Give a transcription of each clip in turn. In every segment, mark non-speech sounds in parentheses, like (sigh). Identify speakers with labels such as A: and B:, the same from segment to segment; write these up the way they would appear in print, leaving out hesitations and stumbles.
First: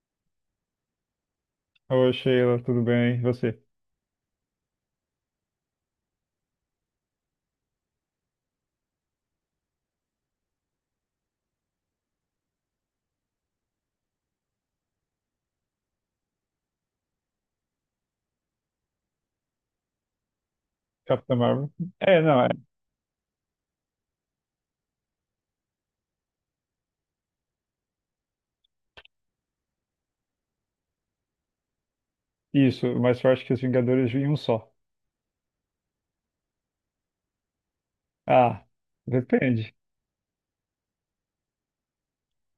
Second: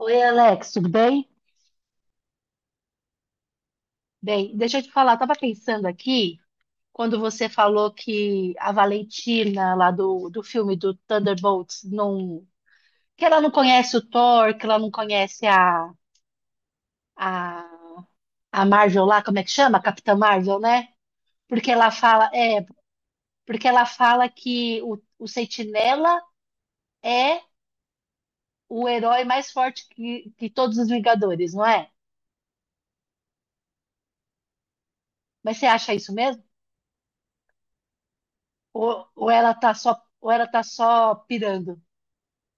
A: Oi, Alex, tudo bem?
B: Oi, Sheila, tudo bem? E você?
A: Bem, deixa eu te falar, eu tava pensando aqui, quando você falou que a Valentina, lá do filme do Thunderbolts, não, que ela não conhece o Thor, que ela não conhece a, a Marvel lá, como é que chama? Capitã Marvel, né?
B: Capitã
A: Porque
B: Marvel?
A: ela
B: É,
A: fala,
B: não, é
A: porque ela fala que o Sentinela é o herói mais forte que todos os Vingadores, não é?
B: isso, mas eu acho que os Vingadores vêm em um só.
A: Mas você acha isso mesmo?
B: Ah,
A: Ou
B: depende.
A: ela tá só pirando.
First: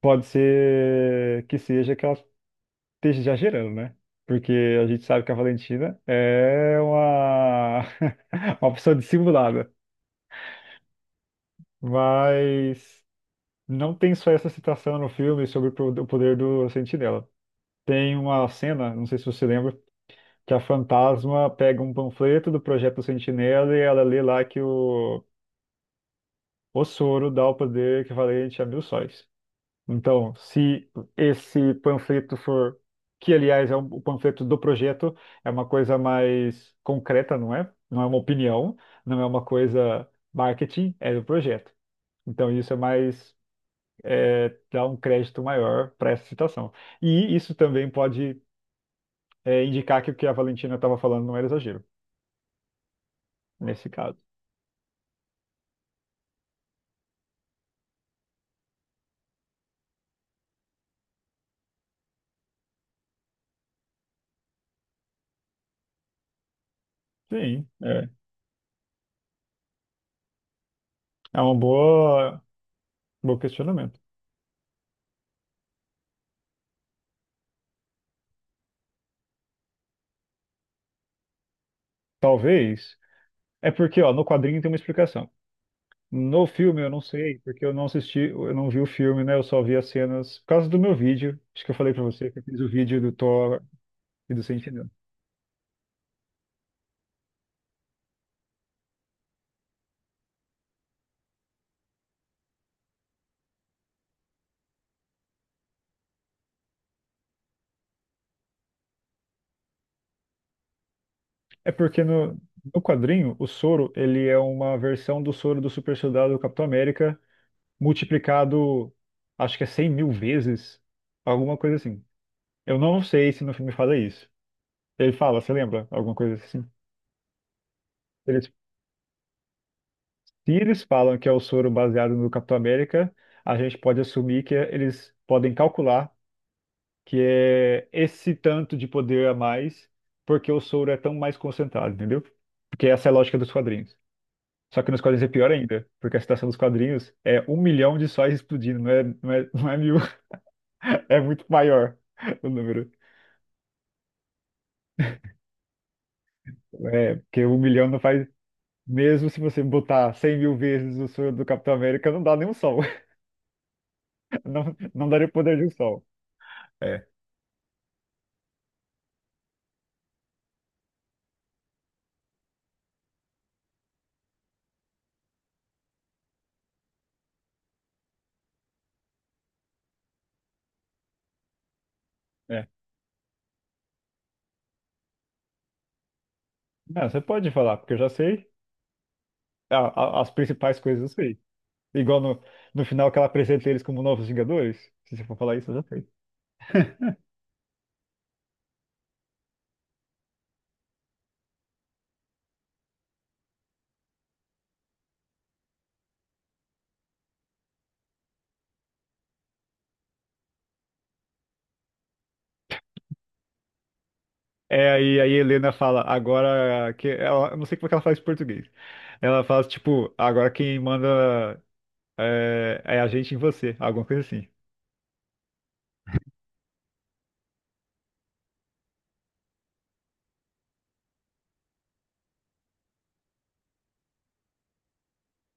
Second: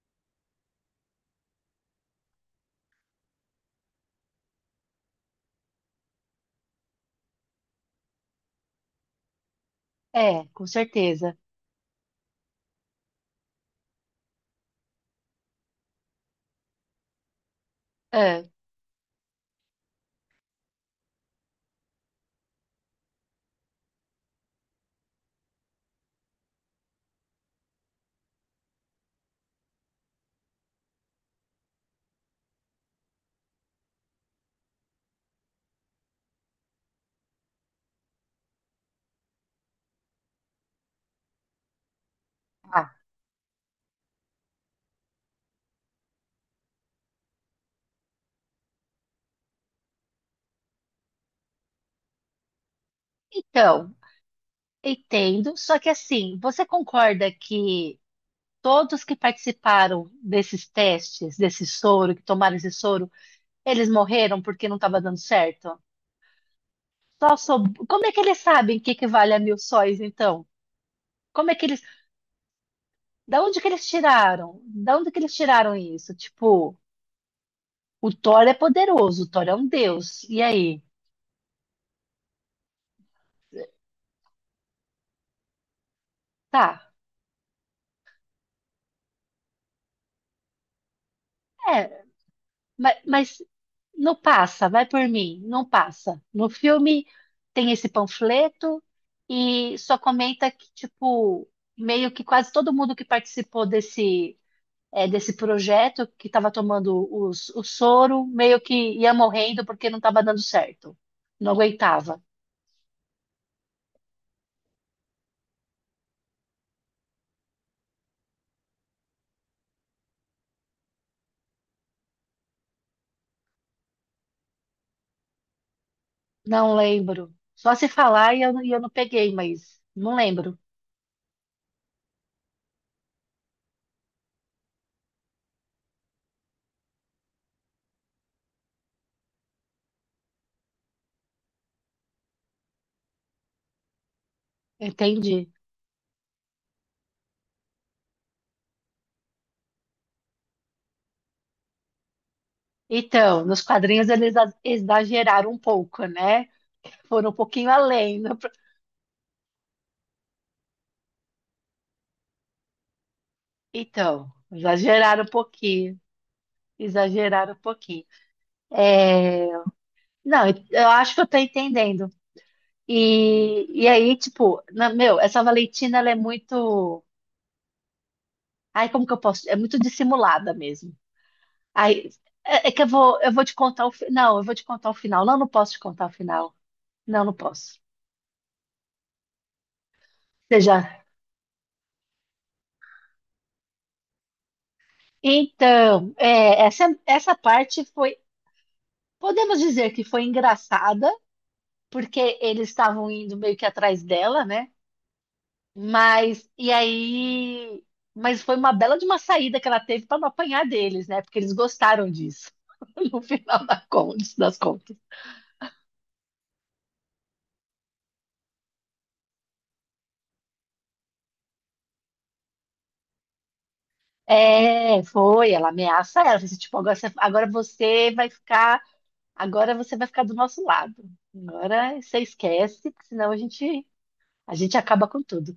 B: Pode ser que seja que ela esteja exagerando, né? Porque a gente sabe que a Valentina é uma, (laughs) uma pessoa dissimulada.
A: É, com certeza.
B: Mas não tem só essa citação no filme sobre o poder do Sentinela. Tem
A: É.
B: uma cena, não sei se você lembra, que a fantasma pega um panfleto do Projeto Sentinela e ela lê lá que o soro dá o poder equivalente a 1.000 sóis. Então, se esse panfleto for, que aliás é o panfleto do projeto, é uma coisa mais concreta, não é? Não é uma opinião, não é uma coisa marketing, é do projeto. Então, isso é
A: Ah,
B: mais, é, dá um crédito maior para essa citação. E isso também pode, é, indicar que o que a Valentina estava falando não era exagero, nesse
A: então,
B: caso.
A: entendo. Só que assim, você concorda que todos que participaram desses testes, desse soro, que tomaram esse soro, eles morreram porque não estava dando certo?
B: Sim,
A: Como
B: é,
A: é que eles sabem que equivale a mil sóis, então?
B: é
A: Como é que eles.
B: bom
A: Da onde que eles
B: questionamento.
A: tiraram? Da onde que eles tiraram isso? Tipo, o Thor é poderoso, o Thor é um deus. E aí?
B: Talvez. É porque, ó, no quadrinho tem uma explicação. No filme eu
A: Tá.
B: não sei, porque eu não assisti, eu não vi o filme, né? Eu só vi as cenas por causa do meu vídeo. Acho que eu falei pra
A: É,
B: você que eu fiz o vídeo
A: Mas,
B: do
A: mas
B: Thor
A: não
B: e do
A: passa, vai
B: Sentinela.
A: por mim, não passa. No filme tem esse panfleto e só comenta que, tipo, meio que quase todo mundo que participou desse projeto, que estava tomando o soro, meio que ia morrendo porque não estava dando certo. Não
B: É porque
A: aguentava.
B: no quadrinho, o soro, ele é uma versão do soro do super soldado do Capitão América multiplicado, acho que é 100.000 vezes, alguma coisa assim. Eu não sei se no filme fala isso. Ele fala, você lembra? Alguma coisa assim.
A: Não lembro. Só se falar e
B: Ele
A: eu, e eu não peguei, mas não
B: Se
A: lembro.
B: eles falam que é o soro baseado no Capitão América, a gente pode assumir que eles podem calcular que é esse tanto de poder a mais, porque o soro é tão mais concentrado, entendeu? Porque essa é a lógica dos quadrinhos. Só que nos quadrinhos é
A: Entendi.
B: pior ainda, porque a situação dos quadrinhos é 1 milhão de sóis explodindo, não é 1.000, (laughs) é muito maior o número.
A: Então, nos quadrinhos eles exageraram um pouco, né?
B: É,
A: Foram um
B: porque um
A: pouquinho
B: milhão não
A: além,
B: faz.
A: né?
B: Mesmo se você botar 100.000 vezes o soro do Capitão América, não dá nem um sol. (laughs)
A: Então,
B: Não, não
A: exageraram um
B: daria o poder de um
A: pouquinho,
B: sol. É,
A: exageraram um pouquinho. É, não, eu acho que eu tô entendendo. E aí, tipo, meu, essa Valentina, ela é muito. Ai, como que eu posso? É muito dissimulada mesmo. Ai,
B: é.
A: é, eu vou te contar o final. Não, eu vou te contar o final. Não, não posso te contar o final.
B: Ah, você
A: Não, não
B: pode falar,
A: posso.
B: porque eu já sei a- as
A: Você
B: principais coisas,
A: já.
B: eu sei. Igual no final que ela apresenta eles como novos Vingadores. Se você for falar isso, eu já sei.
A: Então, é, essa parte foi. Podemos dizer que foi engraçada, porque eles estavam indo meio que atrás dela, né? Mas, e aí. Mas foi uma bela de uma saída que ela teve para não apanhar deles, né? Porque eles gostaram disso, (laughs) no final das
B: É,
A: contas.
B: aí a Helena fala, agora que ela, eu não sei como é que ela faz em português. Ela fala, tipo, agora quem manda é a gente em você, alguma coisa assim.
A: É, foi, ela ameaça ela, fala assim, tipo, agora você vai ficar do nosso lado. Agora você esquece, porque senão a gente acaba com tudo.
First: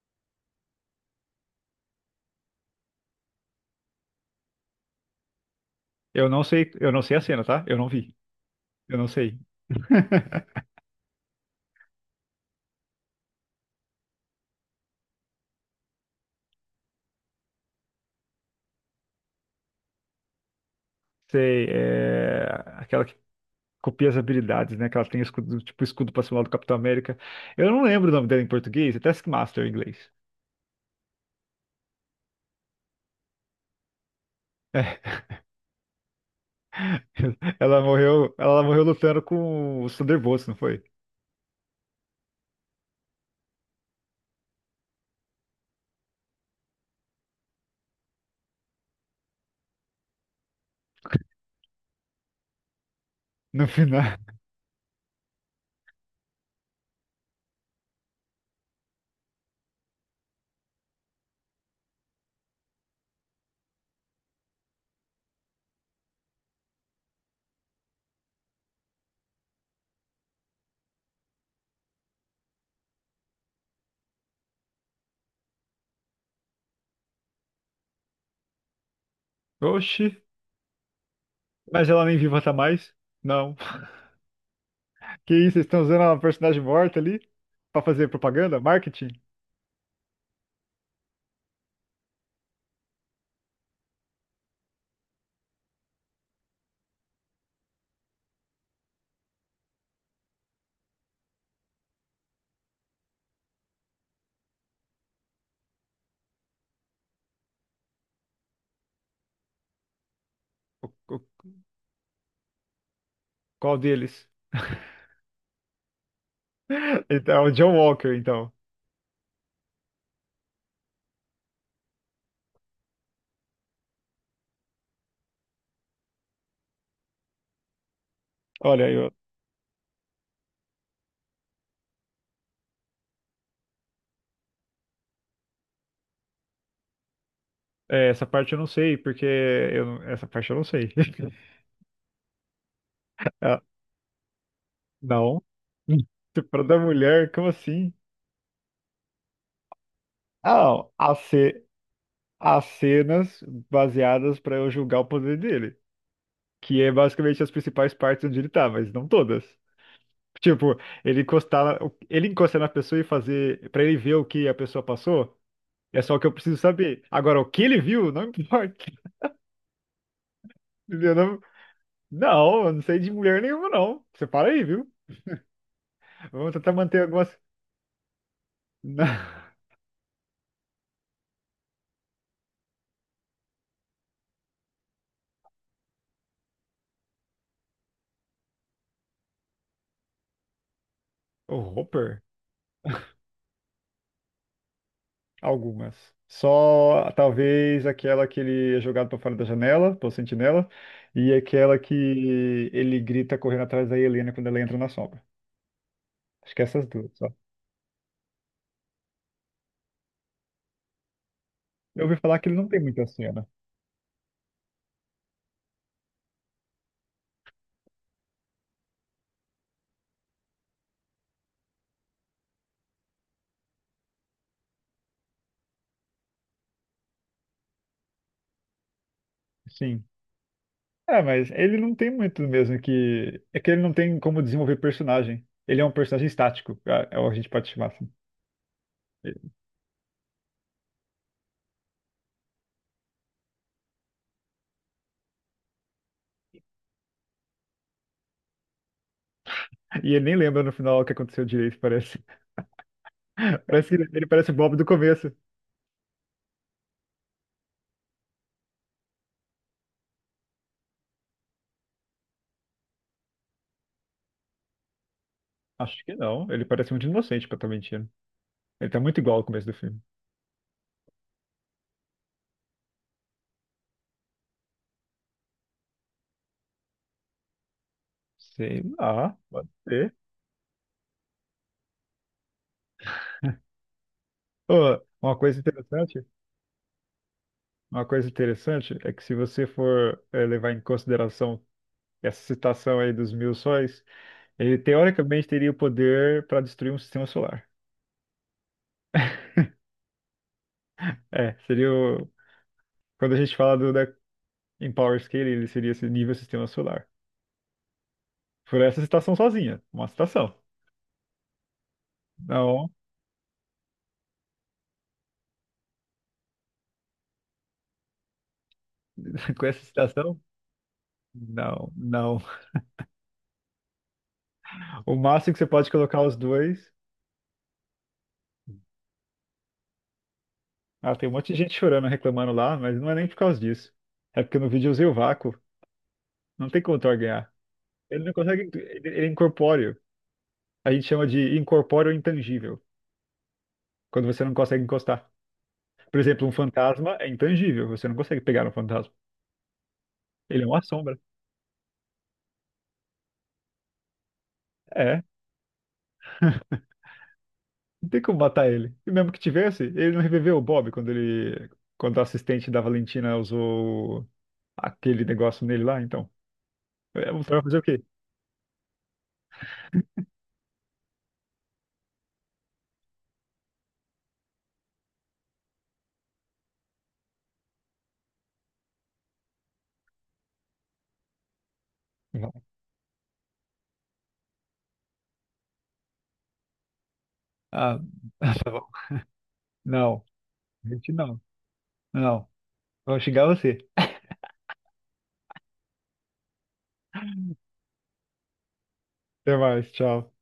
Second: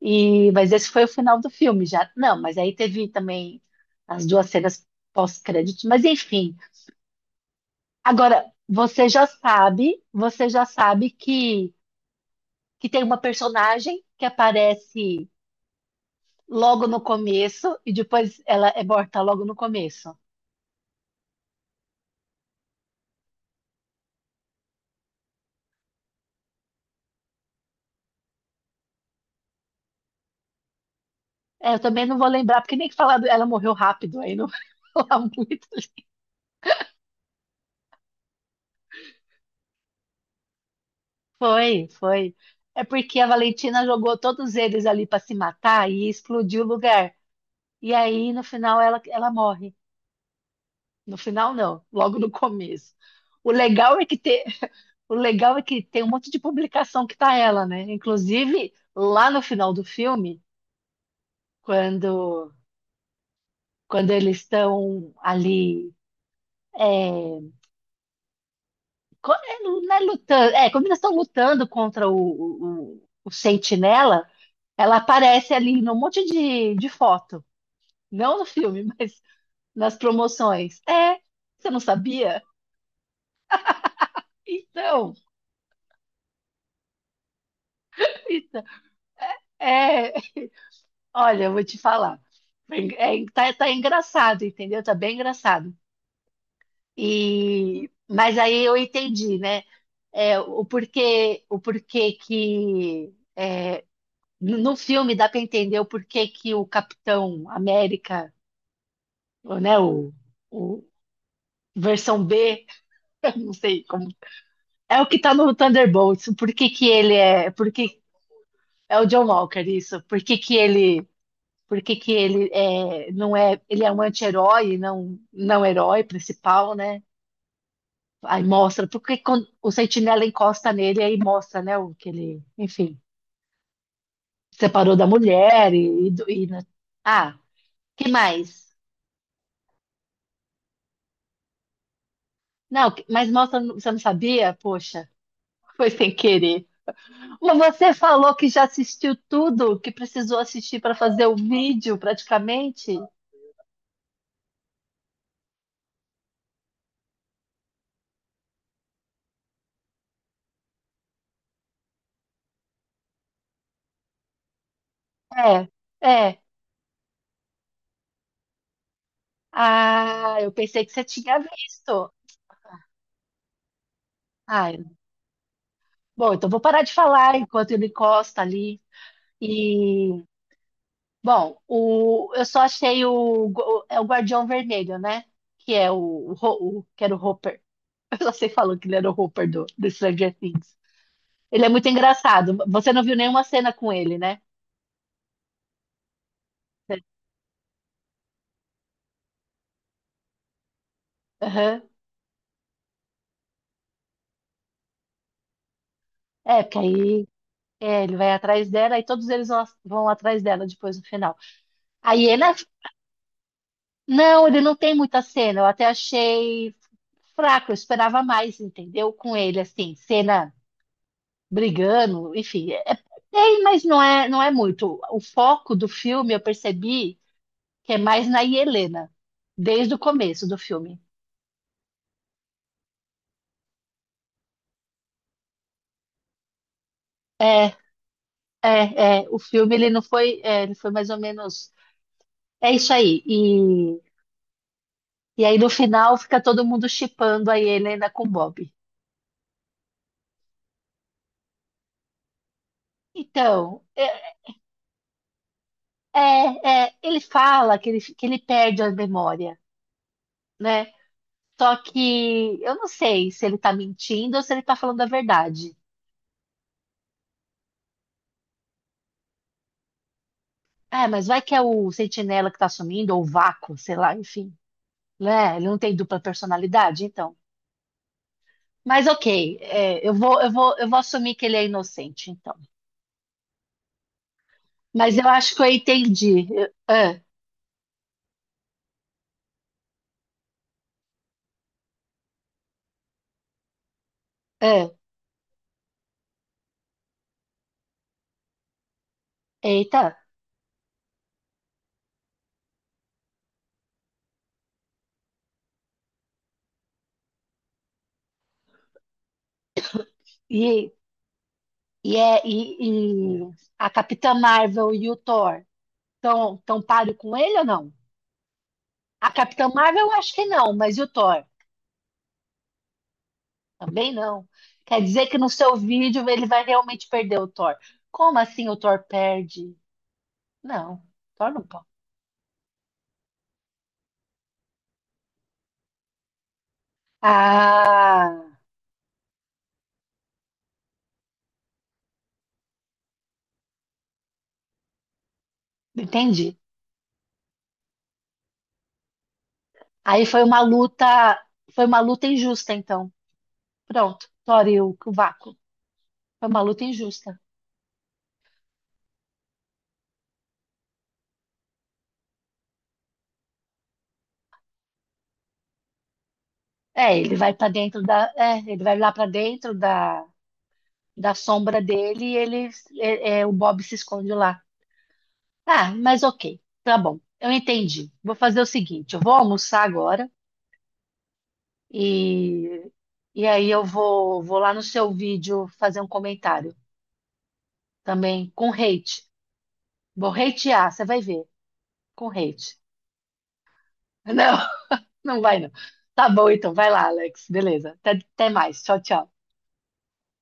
A: Mas esse foi o final do filme já. Não, mas aí teve também as duas cenas pós-créditos, mas
B: Eu não
A: enfim.
B: sei, eu não sei a cena, tá? Eu não vi.
A: Agora,
B: Eu não
A: você já
B: sei.
A: sabe, você
B: (laughs)
A: já sabe que tem uma personagem que aparece logo no começo e depois ela é morta logo no começo.
B: Sei, é aquela que copia as habilidades, né? Que ela tem o escudo, tipo escudo pra cima do Capitão América. Eu não lembro o nome dela em português, é Taskmaster em inglês.
A: É, eu também não vou lembrar, porque nem que falar, ela morreu rápido, aí não (laughs) vou falar
B: (laughs)
A: muito.
B: Ela morreu lutando com os Thunderbolts, não foi?
A: Foi, foi. É porque a Valentina jogou todos eles ali para se matar e explodiu o lugar. E aí, no final, ela morre. No final, não, logo no começo. O
B: No
A: legal é que
B: final.
A: te- O legal é que tem um monte de publicação que tá ela, né? Inclusive, lá no final do filme, quando, quando eles estão ali. É, não é lutando, quando eles estão lutando contra o Sentinela, ela aparece ali num monte de foto. Não no filme, (laughs) mas nas
B: Oxi,
A: promoções. É, você não
B: mas ela nem viva
A: sabia?
B: tá mais? Não. (laughs)
A: Então,
B: Que isso, vocês estão usando uma personagem morta ali pra fazer propaganda,
A: então,
B: marketing?
A: é, olha, eu vou te falar. Tá engraçado, entendeu? Tá bem engraçado. Mas aí eu entendi, né? É, o porquê no filme dá para entender o porquê que o Capitão América, ou, né? O
B: O- o-
A: versão B, (laughs) eu não
B: Qual
A: sei como
B: deles?
A: é o que tá no Thunderbolts. Por que que
B: (laughs)
A: ele
B: Então, é o
A: é? Por
B: John
A: que
B: Walker, então.
A: é o John Walker isso? Por que que ele? Por que que ele é, não é? Ele é um anti-herói, e não herói principal, né? Aí mostra,
B: Olha,
A: porque quando o sentinela encosta nele, aí mostra, né, o que ele, enfim, separou da mulher e, ah, que
B: é, essa parte eu não
A: mais?
B: sei, porque eu não- essa parte eu não sei. (laughs)
A: Não, mas mostra,
B: Ah,
A: você não sabia? Poxa,
B: não.
A: (laughs) foi sem
B: Estupro
A: querer.
B: da mulher, como
A: Mas
B: assim?
A: você falou que já assistiu tudo, que precisou
B: Ah,
A: assistir
B: não.
A: para fazer o vídeo,
B: As
A: praticamente?
B: cenas baseadas pra eu julgar o poder dele. Que é basicamente as principais partes onde ele tá, mas não todas. Tipo, ele encostar, ele encostar na pessoa e fazer, pra ele ver o que a pessoa passou,
A: É,
B: é só o que eu
A: é.
B: preciso saber. Agora, o que ele viu, não importa.
A: Ah, eu pensei
B: (laughs)
A: que você
B: Entendeu?
A: tinha
B: Não,
A: visto.
B: não, eu não sei de mulher nenhuma, não. Você para aí,
A: Ah,
B: viu?
A: bom, então
B: Vamos
A: vou
B: tentar
A: parar de
B: manter
A: falar
B: algumas.
A: enquanto ele encosta ali. e Bom, eu só achei é o Guardião Vermelho, né? Que é que era o Hopper. (laughs) Eu só sei falou que ele era o Hopper do Stranger Things.
B: (laughs) O
A: Ele é muito
B: Hopper?
A: engraçado. Você não viu nenhuma cena com ele, né?
B: Algumas. Só talvez aquela que ele é jogado pra fora da janela, pelo sentinela, e aquela
A: Aham.
B: que ele grita correndo atrás da Helena quando ela entra na sombra. Acho
A: É,
B: que é
A: porque
B: essas duas.
A: aí ele vai atrás dela e todos eles vão atrás dela depois no final.
B: Eu ouvi
A: Aí
B: falar
A: ele.
B: que
A: é-
B: ele não tem muita cena.
A: Não, ele não tem muita cena. Eu até achei fraco, eu esperava mais, entendeu? Com ele, assim, cena, brigando, enfim, tem, mas não é muito. O foco do filme eu percebi que é mais na Helena, desde o
B: Sim.
A: começo do filme.
B: É, mas ele não tem muito mesmo que. É que ele não tem como desenvolver personagem. Ele é um personagem estático, a gente
A: É,
B: pode chamar assim.
A: o filme ele não foi, ele foi mais ou menos, é isso aí. E aí no final fica todo mundo chipando a Helena com o Bob.
B: E ele nem lembra no final o que aconteceu direito, parece. (laughs)
A: Então,
B: Parece que ele parece o Bob do começo.
A: ele fala que ele, perde a memória, né? Só que eu não sei se ele tá mentindo ou se ele tá falando a verdade.
B: Acho que não. Ele parece muito inocente pra estar mentindo. Ele tá muito igual ao começo do filme.
A: Mas vai que é o sentinela que tá sumindo, ou o vácuo, sei lá, enfim. Né? Ele não tem dupla personalidade, então.
B: Sei
A: Mas
B: lá,
A: ok,
B: pode
A: é, eu
B: ser.
A: vou, eu vou, eu vou assumir que ele é inocente, então.
B: Ô,
A: Mas eu
B: uma
A: acho
B: coisa
A: que eu
B: interessante,
A: entendi.
B: é que se você for levar em consideração essa citação aí dos 1.000 sóis, ele
A: Ah,
B: teoricamente teria o poder para destruir um sistema solar.
A: eita,
B: É, seria o... Quando a gente fala do da em Power Scale, ele seria esse nível sistema solar. Por essa citação sozinha, uma citação.
A: e,
B: Não,
A: e a Capitã Marvel e o Thor estão tão páreo com ele ou não? A
B: (laughs) com
A: Capitã
B: essa
A: Marvel eu acho
B: citação,
A: que não, mas e o Thor?
B: não, não.
A: Também não. Quer
B: O
A: dizer que no
B: máximo que você
A: seu
B: pode colocar
A: vídeo
B: os
A: ele vai
B: dois.
A: realmente perder o Thor. Como assim o Thor perde? Não,
B: Ah, tem um monte de
A: torna um
B: gente
A: pau.
B: chorando, reclamando lá, mas não é nem por causa disso. É porque no vídeo eu usei o vácuo. Não tem como Thor ganhar. Ele não
A: Ah,
B: consegue. Ele é incorpóreo. A gente chama de incorpóreo intangível, quando você não consegue encostar. Por exemplo, um
A: entendi.
B: fantasma é intangível, você não consegue pegar um fantasma.
A: Aí
B: Ele é uma sombra.
A: foi uma luta injusta, então. Pronto, Tori, o
B: É,
A: vácuo. Foi uma luta injusta.
B: não tem como matar ele. E mesmo que tivesse, ele não reviveu o Bob quando o assistente da Valentina usou aquele negócio nele lá, então. É, você vai fazer o quê?
A: Ele vai lá para dentro da sombra dele o Bob se esconde lá. Ah, mas ok, tá bom. Eu entendi. Vou fazer o seguinte, eu vou almoçar agora
B: Não.
A: e e aí vou lá no seu vídeo fazer um comentário
B: Ah,
A: também
B: (laughs)
A: com
B: tá bom.
A: hate.
B: Não,
A: Vou hatear, você
B: gente,
A: vai
B: não.
A: ver. Com
B: Não.
A: hate.
B: Vou xingar você.
A: (laughs) Não, não vai não. Tá bom, então. Vai lá, Alex. Beleza. Até mais. Tchau, tchau.
B: Até mais, tchau.